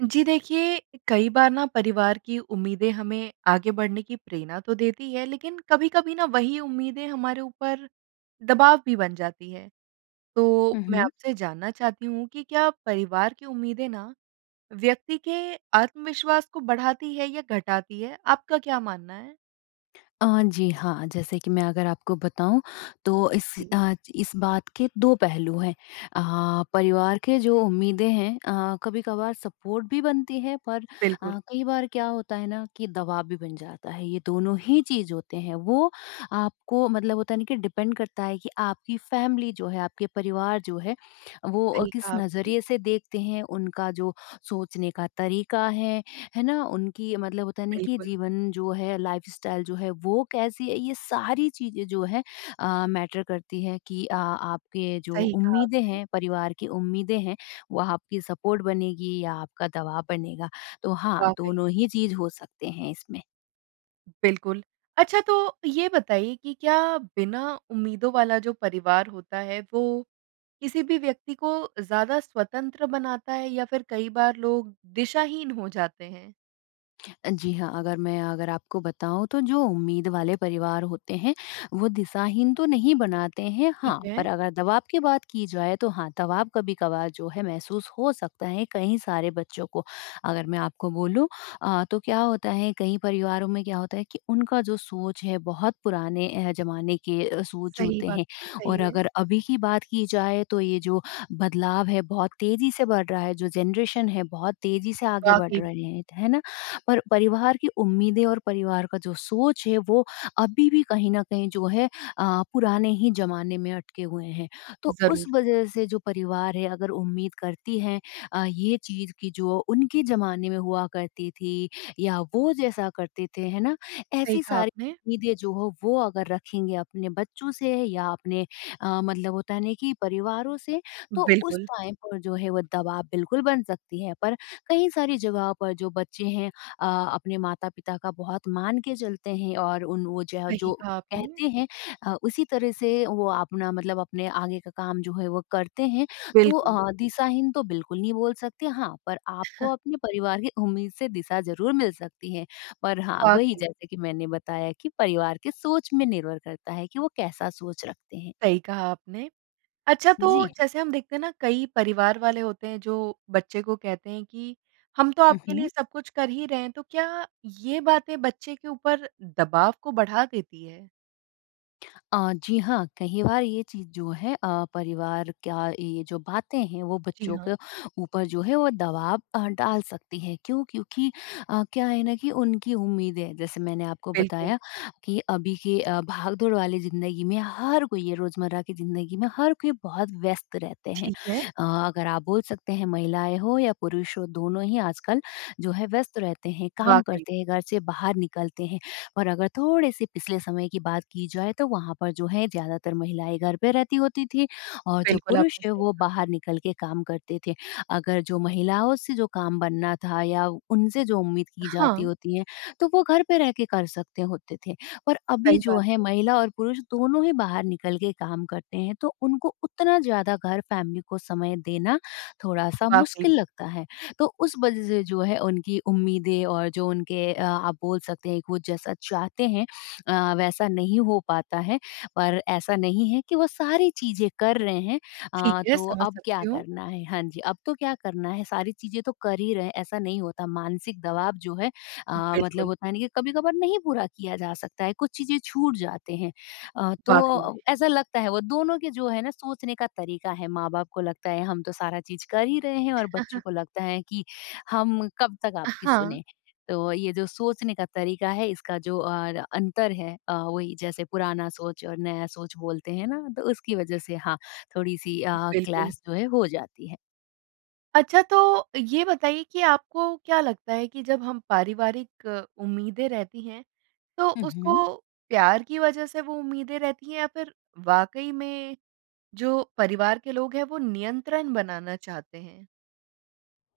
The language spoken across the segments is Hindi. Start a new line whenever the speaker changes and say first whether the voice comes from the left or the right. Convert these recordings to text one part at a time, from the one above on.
right: जी देखिए, कई बार ना परिवार की उम्मीदें हमें आगे बढ़ने की प्रेरणा तो देती हैं, लेकिन कभी-कभी ना, वही उम्मीदें हमारे ऊपर दबाव भी बन जाती हैं। तो
left: हुँ,
right: मैं
left: हुँ।
right: आपसे जानना चाहती हूँ कि क्या परिवार की उम्मीदें ना, व्यक्ति के आत्मविश्वास को बढ़ाती हैं या घटाती हैं? आपका क्या मानना है?
left: अ, जी, हाँ। जैसे कि मैं अगर आपको बताऊँ, तो इस
right: जी।
left: अ, च इस बात के 2 पहलू हैं। अ, परिवार के जो उम्मीदें हैं अ, कभी-कभार सपोर्ट भी बनती है, पर
right: बिल्कुल।
left: अ, कई बार क्या होता है ना कि दबाव भी बन जाता है। ये दोनों ही चीज़ होते हैं वो आपको, मतलब होता है ना कि डिपेंड करता है कि आपकी फ़ैमिली जो है, आपके परिवार जो है, वो अ,
right: सही
left: किस
right: कहा आपने।
left: नज़रिए से देखते हैं, उनका जो सोचने का तरीका है, है ना? उनकी, मतलब होता है ना कि
right: बिल्कुल।
left: जीवन जो है, लाइफ़स्टाइल जो है, वो कैसी है, ये सारी चीज़ें जो है अ, मैटर करती हैं कि अ, आपके जो
right: सही कहा
left: उम्मीदें
right: आपने।
left: हैं, परिवार की उम्मीदें हैं, वो आपकी सपोर्ट बनेगी या आपका दबाव बनेगा। तो हाँ,
right: वाक़ई।
left: दोनों ही चीज़ हो सकते हैं इसमें।
right: बिल्कुल। अच्छा तो ये बताइए कि क्या बिना उम्मीदों वाला जो परिवार होता है, वो किसी भी व्यक्ति को ज़्यादा स्वतंत्र बनाता है या फिर कई बार लोग दिशाहीन हो जाते हैं?
left: अ, जी हाँ, अगर मैं अगर आपको बताऊँ तो जो उम्मीद वाले परिवार होते हैं, वो दिशाहीन तो नहीं बनाते हैं।
right: ठीक
left: हाँ,
right: है।
left: पर अगर दबाव की बात की जाए तो हाँ, दवाब कभी-कभार जो है महसूस हो सकता है कई सारे बच्चों को। अगर मैं आपको बोलूँ अ, तो क्या होता है कई परिवारों में क्या होता है कि उनका जो सोच है, बहुत पुराने अ, ज़माने के सोच
right: सही
left: होते
right: बात।
left: हैं
right: सही
left: और
right: है।
left: अगर अभी की बात की जाए तो ये जो बदलाव है बहुत तेज़ी से बढ़ रहा है, जो जनरेशन है बहुत तेज़ी से आगे बढ़
right: वाक़ई में।
left: रहे हैं। है ना? पर परिवार की उम्मीदें और परिवार का जो सोच है वो अभी भी कहीं न कहीं जो है अ, पुराने ही ज़माने में अटके हुए हैं। तो उस
right: ज़रूर।
left: वज़ह से जो परिवार है अगर उम्मीद करती हैं अ, ये चीज़ कि जो उनके ज़माने में हुआ करती थी या वो जैसा करते थे। है ना?
right: सही
left: ऐसी
right: कहा
left: सारी
right: आपने।
left: उम्मीदें जो हो वो अगर रखेंगे अपने बच्चों से या अपने अ, मतलब होता है नहीं कि परिवारों से तो उस
right: बिल्कुल।
left: टाइम पर जो है वो दवाब बिल्कुल बन सकती है। पर कई सारी जगहों पर जो बच्चे हैं अ, अपने माता-पिता का बहुत मान के चलते हैं और उन वो जह
right: सही
left: जो
right: कहा आपने।
left: कहते हैं अ, उसी तरह से वो अपना मतलब अपने आगे का काम जो है वो करते हैं। तो
right: बिल्कुल।
left: अ, दिशाहीन तो बिल्कुल नहीं बोल सकते हाँ, पर आपको अपने परिवार की उम्मीद से दिशा ज़रूर मिल सकती है पर हाँ, वही
right: वाक़ई।
left: जैसे कि मैंने बताया कि परिवार के सोच में निर्भर करता है कि वो कैसा सोच रखते हैं।
right: सही कहा आपने। अच्छा, तो
left: जी।
right: जैसे हम देखते हैं ना कई परिवार वाले होते हैं जो बच्चे को कहते हैं कि हम तो
left: हुँ,
right: आपके लिए
left: हुँ।
right: सब कुछ कर ही रहे हैं, तो क्या ये बातें बच्चे के ऊपर दबाव को बढ़ा देती है?
left: अ, जी हाँ, कहीं बार ये चीज़ जो है अ, परिवार का ये जो बातें हैं, वो
right: जी
left: बच्चों के
right: हाँ।
left: ऊपर जो है वो दबाव अ, डाल सकती है क्यों? क्योंकि अ, क्या है ना कि उनकी उम्मीदें, जैसे मैंने आपको
right: बिल्कुल।
left: बताया कि अभी के अ, भागदौड़ वाली ज़िन्दगी में, हर कोई ये रोजमर्रा की ज़िन्दगी में, हर कोई बहुत व्यस्त रहते हैं।
right: ठीक है।
left: अ, अगर आप बोल सकते हैं महिलाएँ हो या पुरुष हो दोनों ही आजकल जो है व्यस्त रहते हैं, काम
right: वाक़ई।
left: करते हैं। घर से बाहर निकलते हैं और अगर थोड़े से पिछले समय की बात की जाए तो वहाँ पर जो है ज़्यादातर महिलाएँ घर पे रहती होती थी और जो
right: बिल्कुल,
left: पुरुष
right: आपने
left: है
right: सही
left: वो
right: कहा।
left: बाहर निकल के काम करते थे। अगर जो महिलाओं से जो काम बनना था या उनसे जो उम्मीद की जाती
right: हाँ।
left: होती है, तो वो घर पे रह के कर सकते होते थे पर अभी
right: सही
left: जो
right: बात है।
left: है महिला और पुरुष दोनों ही बाहर निकल के काम करते हैं। तो उनको उतना ज़्यादा घर फैमिली को समय देना थोड़ा-सा
right: वाक़ई में।
left: मुश्किल लगता है। तो उस वजह से जो है उनकी उम्मीदें और जो उनके अ, आप बोल सकते हैं कि वो जैसा चाहते हैं अ, वैसा नहीं हो पाता है पर ऐसा नहीं है कि वो सारी चीज़ें कर रहे हैं।
right: ठीक
left: अ,
right: है,
left: तो
right: समझ
left: अब क्या
right: सकती हूँ।
left: करना है? हाँ जी, अब तो क्या करना है, सारी चीज़ें तो कर ही रहे हैं, ऐसा नहीं होता। मानसिक दवाब जो है, अ, मतलब
right: बिल्कुल।
left: होता है ना कि कभी-कभार नहीं पूरा किया जा सकता है, कुछ चीज़ें छूट जाते हैं। अ,
right: वाक़ई में।
left: तो ऐसा लगता है वो दोनों के जो है ना सोचने का तरीका है, माँ-बाप को लगता है हम तो सारा चीज़ कर ही रहे हैं और बच्चों को लगता है कि हम कब तक
right: अ,
left: आपकी
right: हाँ।
left: सुनें? तो ये जो सोचने का तरीका है, इसका जो अर अंतर है। अ, वही जैसे पुराना सोच और नया सोच बोलते हैं ना, तो उसकी वजह से हाँ, थोड़ी-सी अ,
right: बिल्कुल।
left: क्लैश जो है हो जाती है।
right: अच्छा, तो ये बताइए कि आपको क्या लगता है कि जब हम पारिवारिक उम्मीदें रहती हैं तो
left: हुँ,
right: उसको
left: हुँ।
right: प्यार की वज़ह से वो उम्मीदें रहती हैं या फिर वाक़ई में जो परिवार के लोग हैं वो नियंत्रण बनाना चाहते हैं?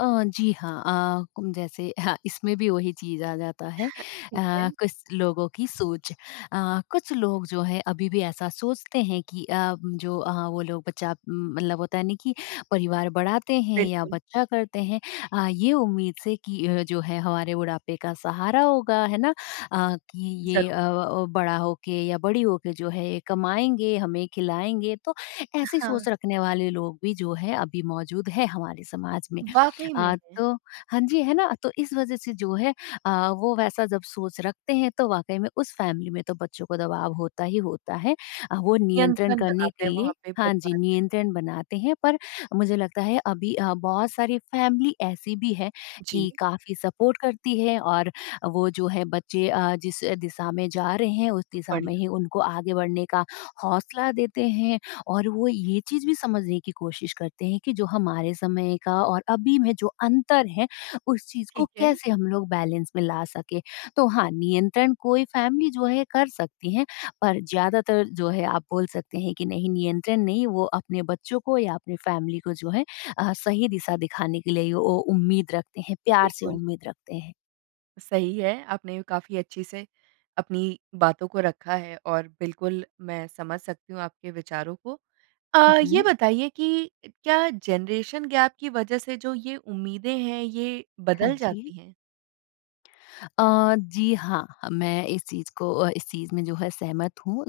left: अ, जी हाँ। अ उम, जैसे अह इसमें भी वही चीज़ आ जाता है।
right: ठीक है।
left: अ, कुछ लोगों की सोच अ, कुछ लोग जो है अभी भी ऐसा सोचते हैं कि अ, जो अ, वो लोग बच्चा मतलब होता है ना, कि परिवार बढ़ाते हैं या
right: बिल्कुल।
left: बच्चा करते हैं अ, ये उम्मीद से कि अ, जो है हमारे बुढ़ापे का सहारा होगा, है ना? अ, कि ये
right: ज़रूर।
left: अ, बड़ा हो के या बड़ी हो के जो है ये कमाएँगे, हमें खिलाएँगे, तो ऐसी
right: हाँ।
left: सोच रखने वाले लोग भी जो है अभी मौजूद है हमारे समाज में।
right: वाक़ई में
left: अ,
right: हैं।
left: तो हाँ जी, है ना। अ, तो इस वज़ह से जो है अ, वो वैसा जब सोच रखते हैं तो वाक़ई में उस फ़ैमिली में तो बच्चों को दबाव होता ही होता है। अ, वो नियंत्रण
right: नियंत्रण
left: करने
right: बनाते
left: के
right: हैं
left: लिए
right: वहाँ पे
left: हाँ जी।
right: परिवार के लोग।
left: नियंत्रण बनाते हैं पर मुझे लगता है अभी अ, बहुत सारी फ़ैमिली ऐसी भी है
right: जी।
left: कि काफ़ी सपोर्ट करती है और अ, वो जो है बच्चे अ, जिस अ, दिशा में जा रहे हैं उस दिशा में
right: बढ़िया।
left: ही उनको आगे बढ़ने का हौंसला देते हैं। और वो ये चीज़ भी समझने की कोशिश करते हैं कि जो हमारे समय का और अभी में जो अंतर है, उस चीज़ को
right: ठीक है।
left: कैसे हम लोग बैलेंस में ला सकें? तो हाँ, नियंत्रण कोई फ़ैमिली जो है कर सकती हैं पर ज़्यादातर जो है आप बोल सकते हैं कि नहीं नियंत्रण नहीं वो अपने बच्चों को या अपनी फ़ैमिली को जो है अ, सही दिशा दिखाने के लिए ओ उम्मीद रखते हैं। प्यार से
right: बिल्कुल।
left: उम्मीद रखते हैं।
right: सही है। आपने काफ़ी अच्छे से, अपनी बातों को रखा है और बिल्कुल, मैं समझ सकती हूँ आपके विचारों को।
left: हुँ,
right: अ, ये
left: हुँ।
right: बताइए कि क्या जनरेशन गैप की वज़ह से जो ये उम्मीदें हैं, ये
left: हाँ
right: बदल
left: जी।
right: जाती हैं?
left: अ, जी हाँ। अ, मैं इस चीज़ को अ, इस चीज़ में जो है, सहमत हूँ।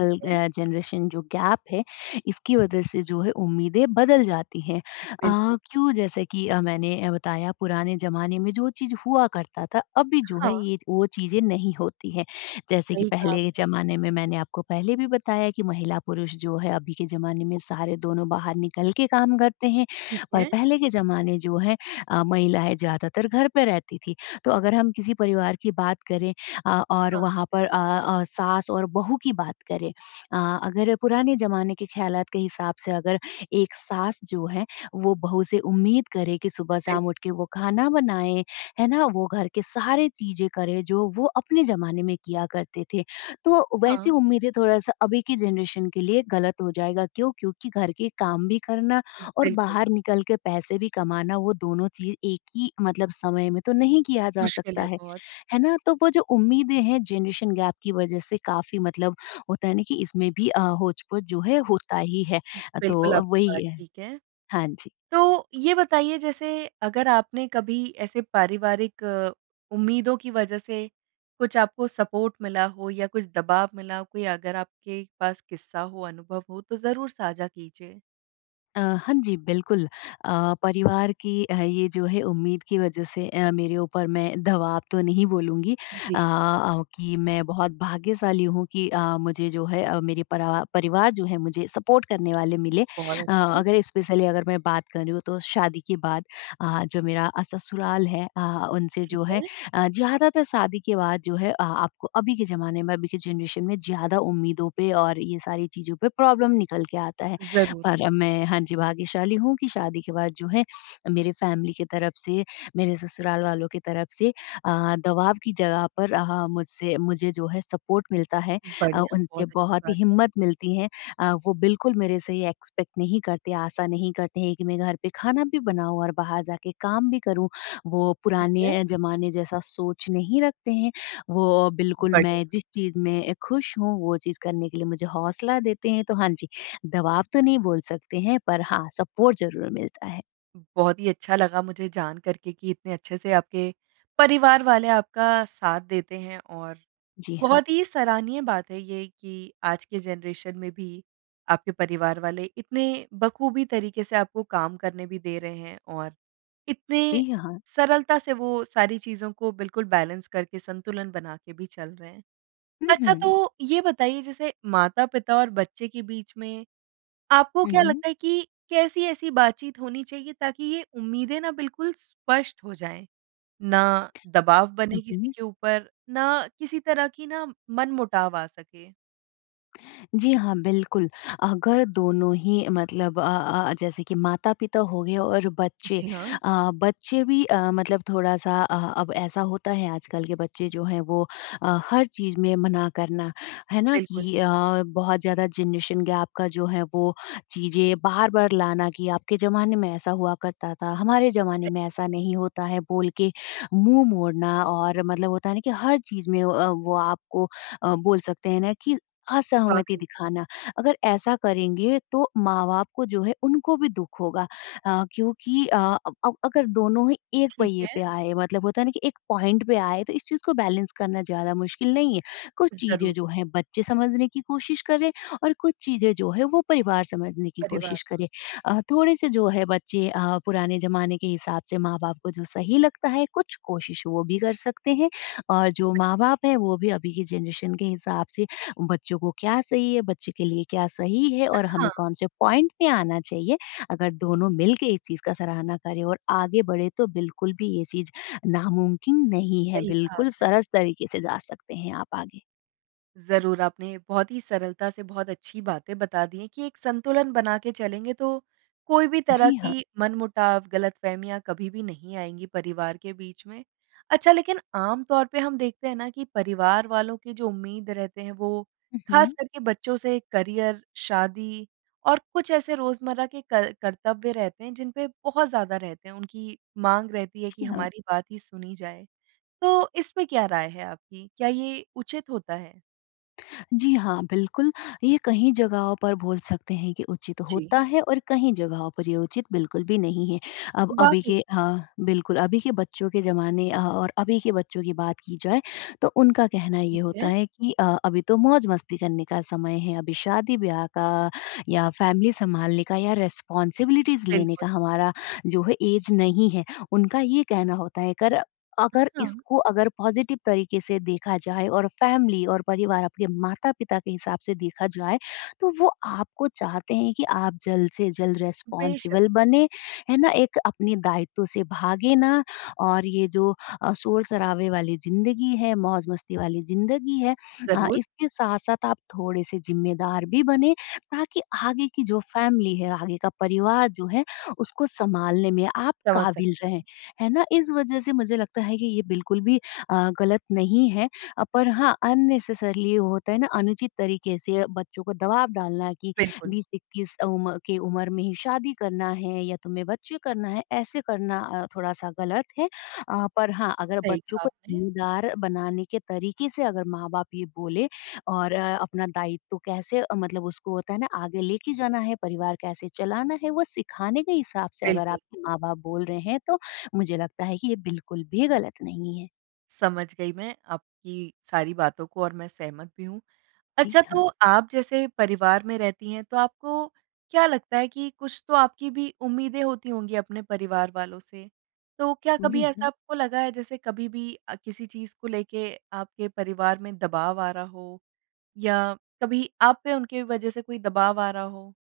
right: ठीक है।
left: अ जनरेशन जो गैप है, इसकी वज़ह से जो है, उम्मीदें बदल जाती हैं। अ,
right: बिल्कुल।
left: क्यों? जैसे कि अ, मैंने बताया, पुराने ज़माने में जो चीज़ हुआ करता था, अभी जो है,
right: हाँ।
left: ये वो चीज़ें नहीं होती हैं। जैसे कि
right: सही कहा
left: पहले के
right: आपने।
left: ज़माने में मैंने आपको पहले भी बताया कि महिला-पुरुष जो है, अभी के ज़माने में सारे दोनों बाहर निकल के काम करते हैं,
right: ठीक
left: और
right: है।
left: पहले के ज़माने जो हैं अ, महिलाएँ ज़्यादातर घर पे रहती थीं। तो अगर हम किसी परिवार की बात करें अ, और
right: हाँ।
left: वहाँ पर अ अ, सास और बहू की बात करें अ, अगर पुराने ज़माने के ख़्यालात के हिसाब से अगर एक सास जो है, वो बहू से उम्मीद करे कि
right: बिल
left: सुबह-शाम उठ के वो खाना बनाए, है ना? वो घर के सारे चीज़ें करें, जो वो अपने ज़माने में किया करते थे, तो वैसी
right: हाँ।
left: उम्मीदें थोड़ा-सा अभी की जनरेशन के लिए गलत हो जाएगा। क्यों? क्योंकि घर के काम भी करना
right: उ,
left: और
right: बिल्कुल।
left: बाहर निकल के पैसे भी कमाना, वो दोनों चीज़ एक ही मतलब समय में तो नहीं किया जा
right: मुश्किल
left: सकता
right: है
left: है।
right: बहुत।
left: है ना? तो वो जो उम्मीदें हैं, जनरेशन गैप की वज़ह से काफ़ी मतलब होता है ना कि इसमें भी अ, होच-पोच जो है, होता ही है। अ, तो
right: बिल्कुल,
left: अब
right: आपकी बात
left: वही है।
right: ठीक है।
left: हाँ जी।
right: तो ये बताइए, जैसे अगर आपने कभी ऐसे पारिवारिक उम्मीदों की वज़ह से कुछ आपको सपोर्ट मिला हो, या कुछ दबाव मिला, कोई अगर आपके पास किस्सा हो, अनुभव हो, तो ज़रूर साझा कीजिए?
left: अ, हाँ जी, बिल्कुल। अ, परिवार की अ, ये जो है उम्मीद की वज़ह से अ, मेरे ऊपर मैं दवाब तो नहीं बोलूँगी अ
right: जी।
left: अ, कि मैं बहुत भाग्यशाली हूँ कि अ, मुझे जो है अ, मेरे परा परिवार जो है मुझे सपोर्ट करने वाले मिले।
right: बहुत
left: अ,
right: अच्छा है।
left: अगर स्पेशली अगर मैं बात कर रही हूँ तो शादी के बाद अ, जो मेरा अ, ससुराल है अ, उनसे
right: ठीक
left: जो है
right: है।
left: अ, ज़्यादातर शादी के बाद जो है अ, आपको अभी के ज़माने में, अभी के जनरेशन में ज़्यादा उम्मीदों पे और ये सारी चीज़ों पे प्रॉब्लम निकल के आता है।
right: ज़रूर।
left: और मैं हाँ जी, भाग्यशाली हूँ कि शादी के बाद जो है मेरे फ़ैमिली के तरफ़ से, मेरे ससुराल वालों के तरफ़ से अ, दबाव की जगह पर अ, मुझसे मुझे जो है सपोर्ट मिलता है अ,
right: बढ़िया,
left: उनसे
right: बहुत अच्छी
left: बहुत ही
right: बात है।
left: हिम्मत मिलती है अ, वो बिल्कुल मेरे से ये एक्सपेक्ट नहीं करते, आशा नहीं करते हैं कि मैं घर पे खाना भी बनाऊँ और बाहर जा के काम भी करूँ। वो
right: ठीक
left: पुराने
right: है।
left: अ, ज़माने जैसा सोच नहीं रखते हैं वो बिल्कुल
right: बढ़िया।
left: मैं जिस चीज़ में खुश हूँ, वो चीज़ करने के लिए मुझे हौसला देते हैं। तो हाँ जी, दबाव तो नहीं बोल सकते हैं पर हाँ, सपोर्ट ज़रूर मिलता है।
right: बहुत ही अच्छा लगा मुझे जानकर के कि इतने अच्छे से आपके परिवार वाले आपका साथ देते हैं। और
left: जी हाँ।
right: बहुत ही सराहनीय बात है ये कि आज के ज़नरेशन में भी आपके परिवार वाले इतने बख़ूबी तरीके से आपको काम करने भी दे रहे हैं और इतने
left: जी हाँ।
right: सरलता से वो सारी चीज़ों को बिल्कुल बैलेंस, करके संतुलन बना के भी चल रहे हैं।
left: हुँ,
right: अच्छा
left: हुँ।
right: तो ये बताइए जैसे माता-पिता और बच्चे के बीच में आपको
left: हुँ,
right: क्या
left: हुँ।
right: लगता है कि कैसी ऐसी बातचीत होनी चाहिए ताकि ये उम्मीदें ना बिल्कुल स्पष्ट हो जाएँ? ना दबाव
left: हुँ,
right: बने किसी
left: हुँ।
right: के ऊपर, ना किसी तरह की ना मनमुटाव आ सके।
left: जी हाँ। बिल्कुल, अगर दोनों ही मतलब अ अ, जैसे कि माता-पिता हो गए और बच्चे
right: जी हाँ।
left: अ, बच्चे भी अ, मतलब थोड़ा-सा अ, अब ऐसा होता है आजकल के बच्चे जो हैं वो अ, हर चीज़ में मना करना, है ना?
right: बिल्कुल।
left: कि अ, बहुत ज़्यादा ज़नरेशन गैप का जो है वो चीज़ें बार-बार लाना कि आपके ज़माने में ऐसा हुआ करता था, हमारे ज़माने में ऐसा नहीं होता है बोल के मुँह मोड़ना। और मतलब होता है ना कि हर चीज़ में अ, वो आपको अ, बोल सकते हैं ना कि असहमति
right: वाक़ई।
left: दिखाना। अगर ऐसा करेंगे तो माँ-बाप को जो है उनको भी दुःख होगा अ, क्योंकि अ, अब अब अगर दोनों ही एक
right: ठीक
left: पहिए
right: है।
left: पे आए मतलब होता है ना कि एक पॉइंट पे आए तो इस चीज़ को बैलेंस करना ज़्यादा मुश्किल नहीं है। कुछ चीज़ें
right: ज़रूर।
left: जो हैं बच्चे समझने की कोशिश करें और कुछ चीज़ें जो है वो परिवार समझने की
right: परिवार
left: कोशिश करें।
right: सम
left: अ, थोड़े-से जो हैं बच्चे अ, पुराने ज़माने के हिसाब से माँ-बाप को जो सही लगता है कुछ कोशिश वो भी कर सकते हैं। और जो
right: सही।
left: माँ-बाप हैं वो भी अभी की ज़नरेशन के हिसाब से बच्चों को क्या सही है, बच्चे के लिए क्या सही है
right: अ,
left: और हमें
right: हाँ।
left: कौन-से पॉइंट पे आना चाहिए, अगर दोनों मिलके इस चीज़ का सराहना करें और आगे बढ़ें तो बिल्कुल भी ये चीज़ नामुमकिन नहीं है।
right: सही कहा
left: बिल्कुल
right: आपने।
left: सरस तरीके से जा सकते हैं आप आगे।
right: ज़रूर, आपने बहुत ही सरलता से बहुत अच्छी बातें बता दी है कि एक संतुलन बना के चलेंगे तो, कोई भी तरह
left: जी हाँ।
right: की मनमुटाव, गलतफ़हमियाँ कभी भी नहीं आएँगी परिवार के बीच में। अच्छा, लेकिन आम तौर पे हम देखते हैं ना कि परिवार वालों की जो उम्मीद रहते हैं, वो
left: हुँ, हुँ।
right: ख़ास करके बच्चों से करियर शादी और कुछ ऐसे रोजमर्रा के कर कर्तव्य रहते हैं जिनपे बहुत ज़्यादा रहते हैं। उनकी माँग रहती है कि
left: ही हाँ।
right: हमारी बात ही सुनी जाए। तो इसपे क्या राय है आपकी? क्या ये उचित होता है?
left: जी हाँ, बिल्कुल ये कहीं जगहों पर बोल सकते हैं कि उचित होता
right: जी।
left: है और कहीं जगहों पर ये उचित बिल्कुल भी नहीं है। अब अभी
right: वाक़ई।
left: के हाँ, बिल्कुल। अभी के बच्चों के ज़माने अ, और अभी के बच्चों की बात की जाए तो उनका कहना ये
right: ठीक
left: होता
right: है।
left: है कि अ, अभी तो मौज़-मस्ती करने का समय है। अभी शादी-ब्याह का या फैमिली सँभालने का या रिस्पांसिबिलिटीज़ लेने
right: बिल्कुल।
left: का हमारा जो है ऐज नहीं है। उनका ये कहना होता है कर अगर
right: हाँ।
left: इसको अगर पॉजिटिव तरीके से देखा जाए और फैमिली और परिवार आपके माता-पिता के हिसाब से देखा जाए, तो वो आपको चाहते हैं कि आप जल्द से जल्द
right: बेशक।
left: रिस्पॉन्सिबल बने है ना, एक अपने दायित्व से भागे ना और ये जो अ, शोर-शराबे वाली ज़िन्दगी है, मौज़-मस्ती वाली ज़िन्दगी है अ,
right: ज़रूर।
left: इसके साथ-साथ आप थोड़े-से ज़िम्मेदार भी बनें ताकि आगे की जो फैमिली है, आगे का परिवार जो है उसको सँभालने में आप
right: समझ
left: काबिल
right: सकती
left: रहें।
right: हूँ।
left: है ना? इस वज़ह से मुझे लगता है कि ये बिल्कुल भी अ, गलत नहीं है। अ, पर हाँ, अननेसेसरीली होता है ना, अनुचित तरीके से बच्चों को दवाब डालना कि
right: बिल्कुल।
left: 20-21 अ उम, के उम्र में ही शादी करना है या तुम्हें बच्चे करना है ऐसे करना अ, थोड़ा-सा गलत है। अ, पर हाँ, अगर
right: सही
left: बच्चों
right: कहा
left: को
right: आपने।
left: ज़िम्मेदार बनाने के तरीके से अगर माँ-बाप ये बोले और अ, अपना दायित्व कैसे अ, मतलब उसको होता है ना आगे लेके जाना है, परिवार कैसे चलाना है वो सिखाने के हिसाब से अगर
right: बिल्कुल।
left: आपके माँ-बाप बोल रहे हैं, तो मुझे लगता है कि ये बिल्कुल भी गलत नहीं है।
right: समझ गई मैं आपकी सारी बातों को और मैं सहमत भी हूँ।
left: जी
right: अच्छा,
left: हाँ।
right: तो आप जैसे परिवार में रहती हैं तो आपको क्या लगता है कि कुछ तो आपकी भी उम्मीदें होती होंगी अपने परिवार वालों से? तो क्या कभी
left: जी
right: ऐसा
left: हाँ।
right: आपको लगा है जैसे कभी भी अ, किसी चीज़ को लेके आपके परिवार में दबाव आ रहा हो? या कभी आप पे उनकी वज़ह से कोई दबाव आ रहा हो?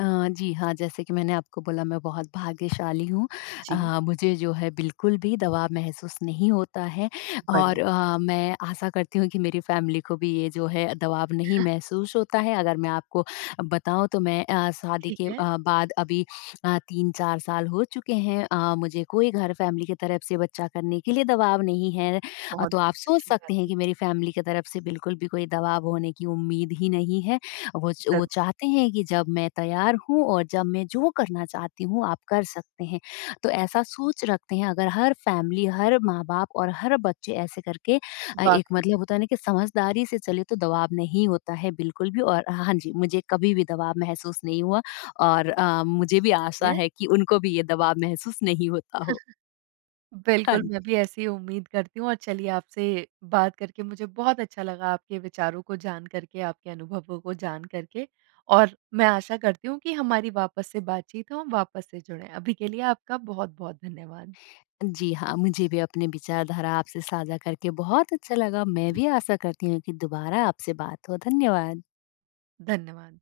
left: अ, जी हाँ, जैसे कि मैंने आपको बोला मैं बहुत भाग्यशाली हूँ।
right: जी।
left: अ, मुझे जो है बिल्कुल भी दबाव महसूस नहीं होता है। और
right: बढ़िया।
left: अ, मैं आशा करती हूँ कि मेरी फैमिली को भी ये जो है दबाव नहीं महसूस होता है। अगर मैं आपको बताऊँ तो मैं अ, शादी
right: ठीक
left: के अ,
right: है।
left: बाद अभी अ, 3-4 साल हो चुके हैं, अ, मुझे कोई घर, फैमिली की तरफ से बच्चा करने के लिए दबाव नहीं है। अ,
right: बहुत
left: तो आप सोच
right: अच्छी बात
left: सकते हैं
right: है।
left: कि मेरी फैमिली के तरफ से बिल्कुल भी कोई दबाव होने की उम्मीद ही नहीं है। वो च वो
right: ज़र
left: चाहते हैं कि जब मैं तैयार हूँ और जब मैं जो करना चाहती हूँ आप कर सकते हैं, तो ऐसा सोच रखते हैं। अगर हर फैमिली, हर माँ-बाप और हर बच्चे ऐसे करके अ, एक
right: वाक़ई में।
left: मतलब होता है ना कि समझदारी से चलें तो दबाव नहीं होता है बिल्कुल भी। और हाँ, हाँ, जी। मुझे कभी भी दबाव महसूस नहीं हुआ और अ, मुझे भी आशा
right: हैं?
left: है कि उनको भी ये दबाव महसूस नहीं होता हो। हाँ
right: बिल्कुल
left: न
right: मैं भी ऐसे ही उम्मीद करती हूँ और चलिए आपसे बात करके मुझे बहुत अच्छा लगा, आपके विचारों को जान करके, आपके अनुभवों को जान करके। और मैं आशा करती हूँ कि हमारी वापस से बातचीत हो हम वापस से जुड़ें। अभी के लिए आपका बहुत-बहुत धन्यवाद।
left: जी, हाँ मुझे भी अपने विचारधारा आपसे साझा करके बहुत अच्छा लगा। मैं भी आशा करती हूँ कि दुबारा आपसे बात हो, धन्यवाद।
right: धन्यवाद।